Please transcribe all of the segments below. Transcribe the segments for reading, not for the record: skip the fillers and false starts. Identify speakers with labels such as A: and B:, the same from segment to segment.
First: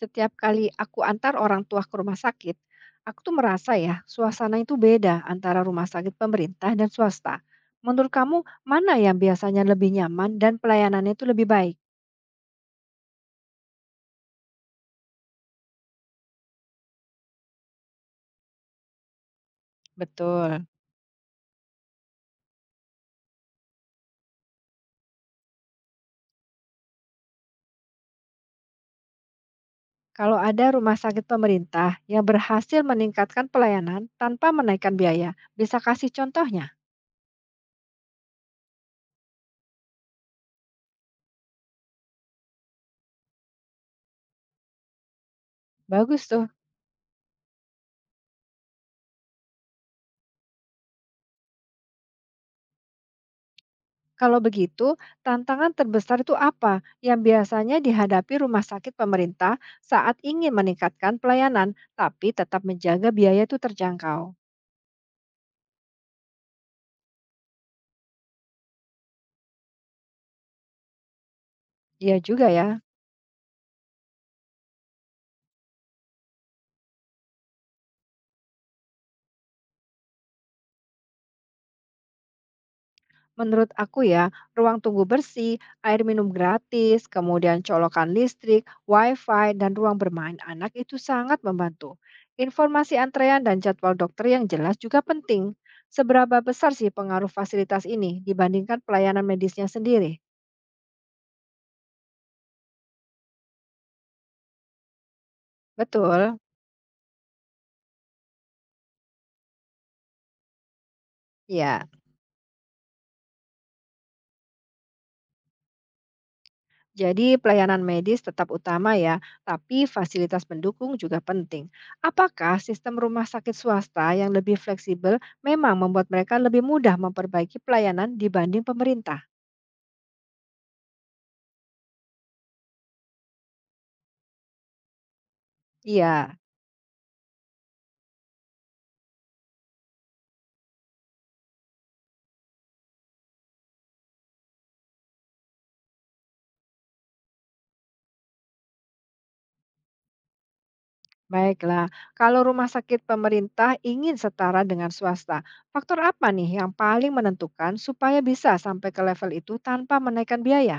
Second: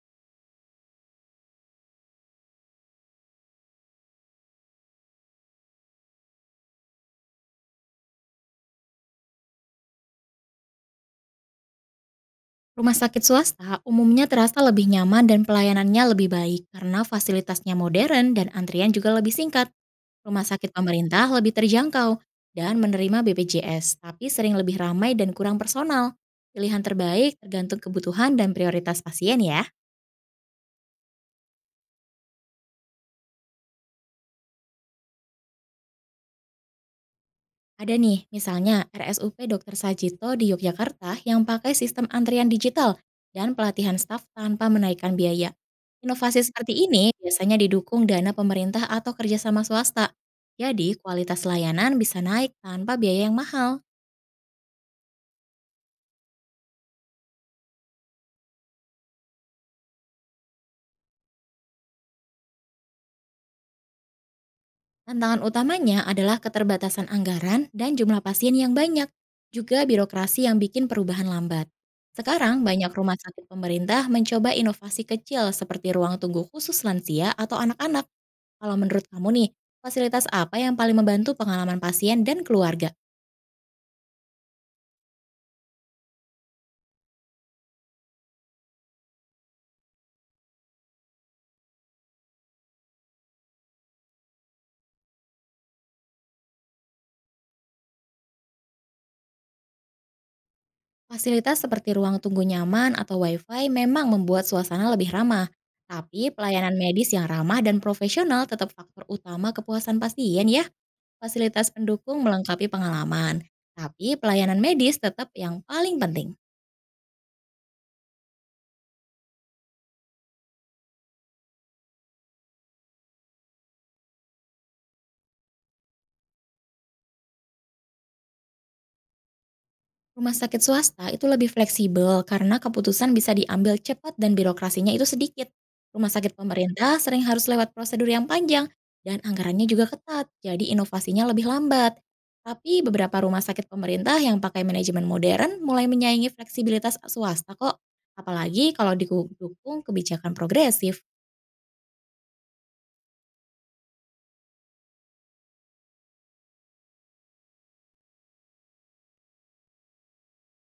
A: Setiap kali aku antar orang tua ke rumah sakit, aku tuh merasa ya, suasana itu beda antara rumah sakit pemerintah dan swasta. Menurut kamu, mana yang biasanya lebih nyaman dan pelayanannya itu lebih baik?
B: Rumah sakit swasta umumnya terasa lebih nyaman dan pelayanannya lebih baik karena fasilitasnya modern dan antrian juga lebih singkat. Rumah
A: Betul.
B: sakit pemerintah lebih terjangkau dan menerima BPJS, tapi sering lebih ramai dan kurang personal. Pilihan terbaik tergantung kebutuhan dan prioritas pasien ya.
A: Kalau ada rumah sakit pemerintah yang berhasil meningkatkan pelayanan tanpa menaikkan biaya, bisa kasih contohnya?
B: Ada nih, misalnya RSUP Dr. Sajito di Yogyakarta yang pakai sistem antrian digital dan pelatihan staf tanpa menaikkan biaya.
A: Bagus
B: Inovasi
A: tuh.
B: seperti ini biasanya didukung dana pemerintah atau kerjasama swasta. Jadi, kualitas layanan bisa naik tanpa biaya yang mahal.
A: Kalau begitu, tantangan terbesar itu apa yang biasanya dihadapi rumah sakit pemerintah saat ingin meningkatkan pelayanan, tapi tetap menjaga biaya itu terjangkau?
B: Tantangan utamanya adalah keterbatasan anggaran dan jumlah pasien yang banyak, juga birokrasi yang bikin perubahan lambat.
A: Iya juga ya.
B: Sekarang banyak rumah sakit pemerintah mencoba inovasi kecil seperti ruang tunggu khusus lansia atau anak-anak. Kalau menurut kamu nih, fasilitas apa yang paling membantu pengalaman pasien dan keluarga?
A: Menurut aku ya, ruang tunggu bersih, air minum gratis, kemudian colokan listrik, wifi, dan ruang bermain anak itu sangat membantu. Informasi antrean dan jadwal dokter yang jelas juga penting. Seberapa besar sih pengaruh fasilitas ini dibandingkan pelayanan medisnya sendiri?
B: Fasilitas seperti ruang tunggu nyaman atau wifi memang membuat suasana lebih ramah. Tapi
A: Betul,
B: pelayanan medis yang ramah dan profesional tetap faktor utama kepuasan pasien ya. Fasilitas
A: ya.
B: pendukung melengkapi pengalaman. Tapi pelayanan medis tetap yang paling penting.
A: Jadi pelayanan medis tetap utama ya, tapi fasilitas pendukung juga penting. Apakah sistem rumah sakit swasta yang lebih fleksibel memang membuat mereka lebih mudah memperbaiki pelayanan dibanding pemerintah?
B: Rumah sakit swasta itu lebih fleksibel karena keputusan bisa diambil cepat dan birokrasinya itu sedikit. Rumah
A: Iya,
B: sakit pemerintah sering harus lewat prosedur yang panjang dan anggarannya juga ketat, jadi inovasinya lebih lambat. Tapi beberapa rumah sakit pemerintah yang pakai manajemen modern mulai menyaingi fleksibilitas swasta kok, apalagi kalau didukung kebijakan progresif.
A: baiklah. Kalau rumah sakit pemerintah ingin setara dengan swasta, faktor apa nih yang paling menentukan supaya bisa sampai ke level itu tanpa menaikkan biaya?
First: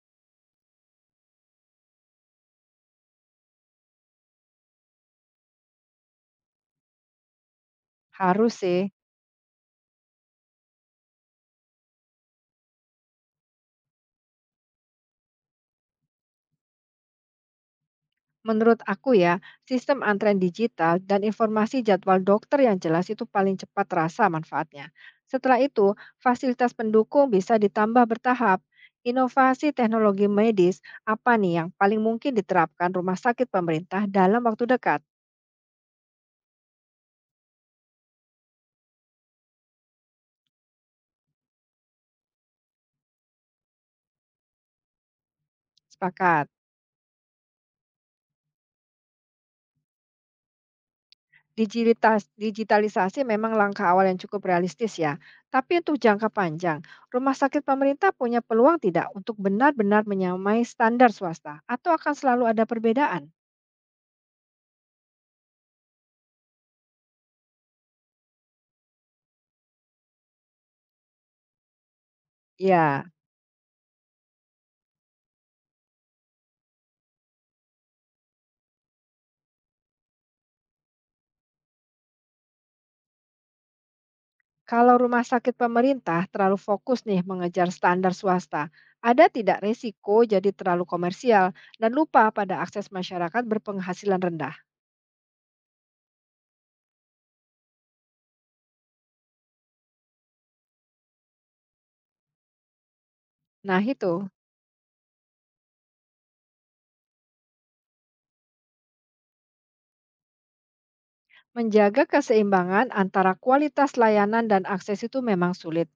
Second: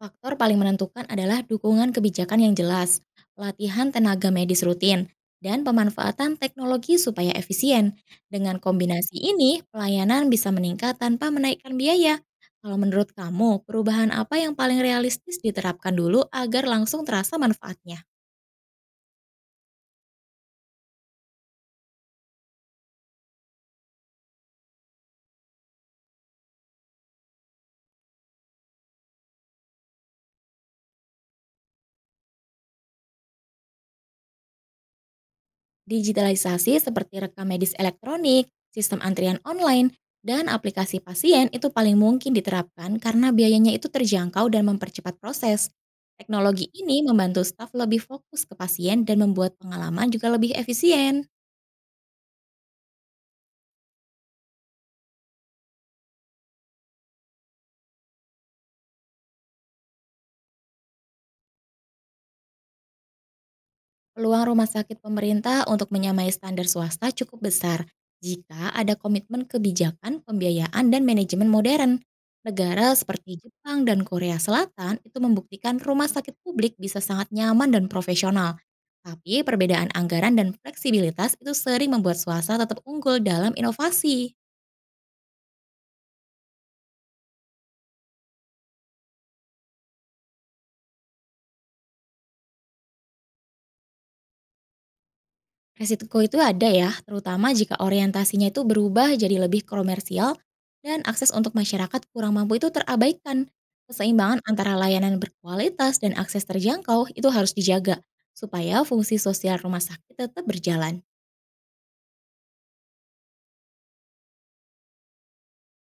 B: Faktor paling menentukan adalah dukungan kebijakan yang jelas, pelatihan tenaga medis rutin, dan pemanfaatan teknologi supaya efisien.
A: Harus
B: Dengan
A: sih.
B: kombinasi ini, pelayanan bisa meningkat tanpa menaikkan biaya. Kalau menurut kamu, perubahan apa yang paling realistis diterapkan dulu agar langsung terasa manfaatnya?
A: Menurut aku ya, sistem antrean digital dan informasi jadwal dokter yang jelas itu paling cepat terasa manfaatnya. Setelah itu, fasilitas pendukung bisa ditambah bertahap. Inovasi teknologi medis apa nih yang paling mungkin diterapkan rumah sakit pemerintah dalam waktu dekat?
B: Digitalisasi seperti rekam medis elektronik, sistem antrian online, dan aplikasi pasien itu paling mungkin diterapkan karena biayanya itu terjangkau dan mempercepat proses.
A: Sepakat.
B: Teknologi ini membantu staf lebih fokus ke pasien dan membuat pengalaman juga lebih efisien.
A: Digitalisasi memang langkah awal yang cukup realistis ya. Tapi untuk jangka panjang, rumah sakit pemerintah punya peluang tidak untuk benar-benar menyamai standar swasta atau akan selalu ada perbedaan?
B: Peluang rumah sakit pemerintah untuk menyamai standar swasta cukup besar jika ada komitmen kebijakan, pembiayaan, dan manajemen modern. Negara
A: Ya,
B: seperti Jepang dan Korea Selatan itu membuktikan rumah sakit publik bisa sangat nyaman dan profesional. Tapi perbedaan anggaran dan fleksibilitas itu sering membuat swasta tetap unggul dalam inovasi.
A: kalau rumah sakit pemerintah terlalu fokus nih mengejar standar swasta, ada tidak risiko jadi terlalu komersial dan lupa pada akses masyarakat berpenghasilan rendah?
B: Resiko itu ada ya, terutama jika orientasinya itu berubah jadi lebih komersial dan akses untuk masyarakat kurang mampu itu terabaikan.
A: Nah itu,
B: Keseimbangan antara layanan berkualitas dan akses terjangkau itu harus dijaga supaya fungsi sosial rumah sakit tetap berjalan.
A: menjaga keseimbangan antara kualitas layanan dan akses itu memang sulit.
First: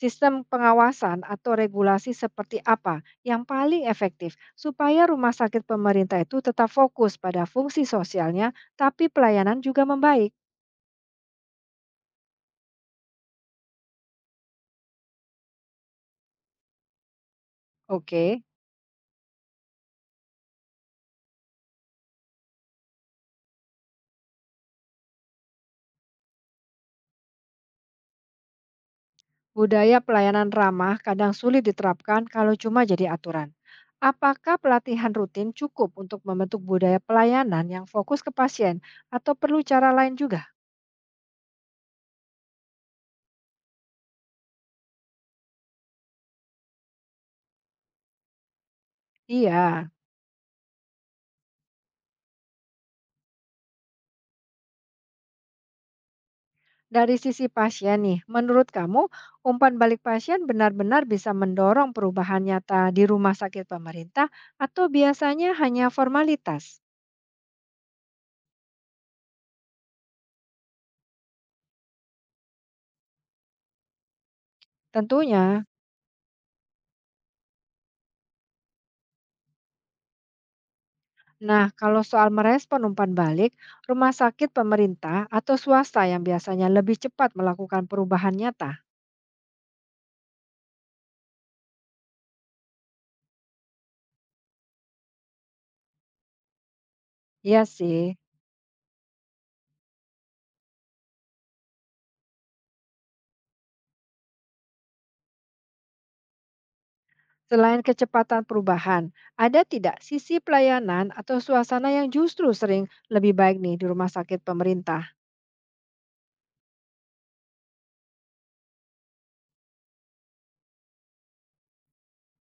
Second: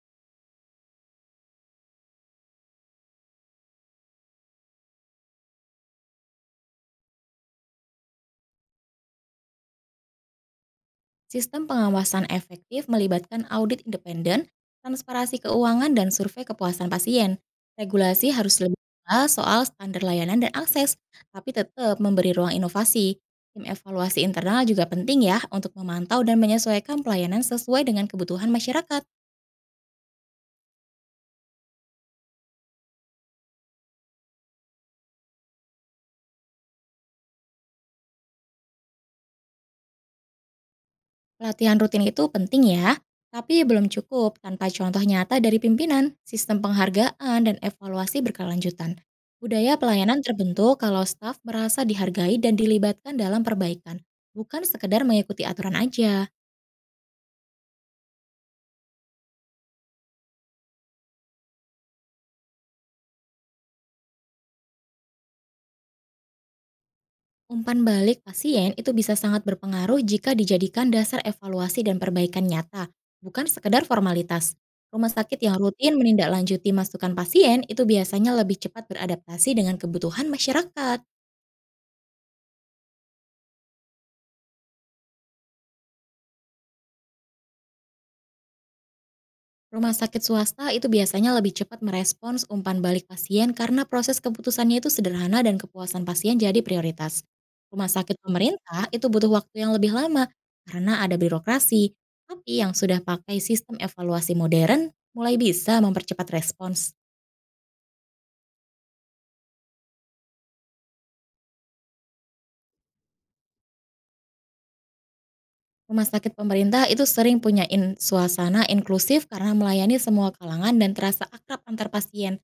A: Sistem pengawasan atau regulasi seperti apa yang paling efektif supaya rumah sakit pemerintah itu tetap fokus pada fungsi sosialnya, tapi pelayanan juga membaik?
B: Sistem pengawasan efektif melibatkan audit independen, transparansi keuangan, dan survei kepuasan pasien. Regulasi
A: Oke.
B: harus lebih jelas soal standar layanan dan akses, tapi tetap memberi ruang inovasi. Tim evaluasi internal juga penting ya untuk memantau dan menyesuaikan pelayanan sesuai dengan kebutuhan masyarakat.
A: Budaya pelayanan ramah kadang sulit diterapkan kalau cuma jadi aturan. Apakah pelatihan rutin cukup untuk membentuk budaya pelayanan yang fokus ke pasien atau perlu cara lain juga?
B: Latihan rutin itu penting ya, tapi belum cukup tanpa contoh nyata dari pimpinan, sistem penghargaan, dan evaluasi berkelanjutan. Budaya
A: Iya.
B: pelayanan terbentuk kalau staf merasa dihargai dan dilibatkan dalam perbaikan, bukan sekedar mengikuti aturan aja.
A: Dari sisi pasien nih, menurut kamu umpan balik pasien benar-benar bisa mendorong perubahan nyata di rumah sakit pemerintah atau biasanya hanya formalitas?
B: Umpan balik pasien itu bisa sangat berpengaruh jika dijadikan dasar evaluasi dan perbaikan nyata, bukan sekedar formalitas. Rumah sakit yang
A: Tentunya.
B: rutin menindaklanjuti masukan pasien itu biasanya lebih cepat beradaptasi dengan kebutuhan masyarakat.
A: Nah, kalau soal merespon umpan balik, rumah sakit pemerintah atau swasta yang biasanya lebih cepat melakukan perubahan nyata.
B: Rumah sakit swasta itu biasanya lebih cepat merespons umpan balik pasien karena proses keputusannya itu sederhana dan kepuasan pasien jadi prioritas.
A: Iya
B: Rumah
A: sih.
B: sakit pemerintah itu butuh waktu yang lebih lama karena ada birokrasi, tapi yang sudah pakai sistem evaluasi modern mulai bisa mempercepat respons.
A: Selain kecepatan perubahan, ada tidak sisi pelayanan atau suasana yang justru sering lebih baik nih di rumah sakit pemerintah?
B: Rumah sakit pemerintah itu sering punya suasana inklusif karena melayani semua kalangan dan terasa akrab antar pasien.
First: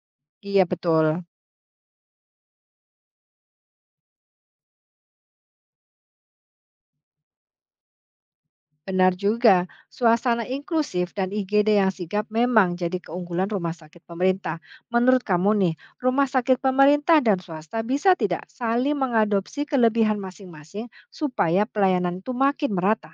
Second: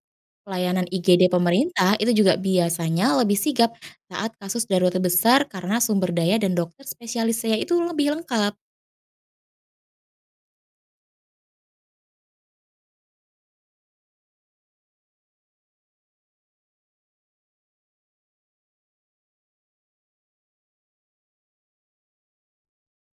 A: Iya
B: Pelayanan
A: betul.
B: IGD pemerintah itu juga biasanya lebih sigap saat kasus darurat besar karena sumber daya dan dokter spesialisnya itu lebih lengkap.
A: Benar juga, suasana inklusif dan IGD yang sigap memang jadi keunggulan rumah sakit pemerintah. Menurut kamu nih, rumah sakit pemerintah dan swasta bisa tidak saling mengadopsi kelebihan masing-masing supaya pelayanan itu makin merata?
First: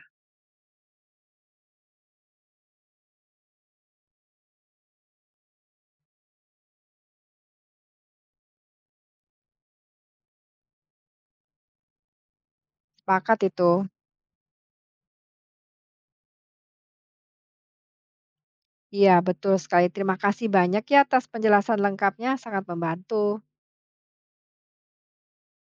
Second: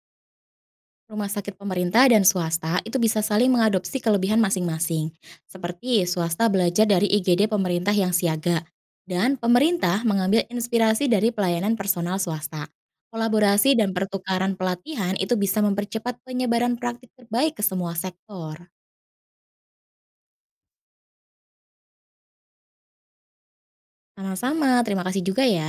B: Rumah sakit pemerintah dan swasta itu bisa saling mengadopsi kelebihan masing-masing. Seperti swasta belajar dari IGD pemerintah yang siaga, dan pemerintah mengambil inspirasi dari pelayanan personal swasta.
A: Sepakat itu.
B: Kolaborasi dan pertukaran pelatihan itu bisa mempercepat penyebaran praktik terbaik ke semua sektor.
A: Iya, betul sekali. Terima kasih banyak ya atas penjelasan lengkapnya, sangat membantu.
B: Sama-sama, terima kasih juga ya.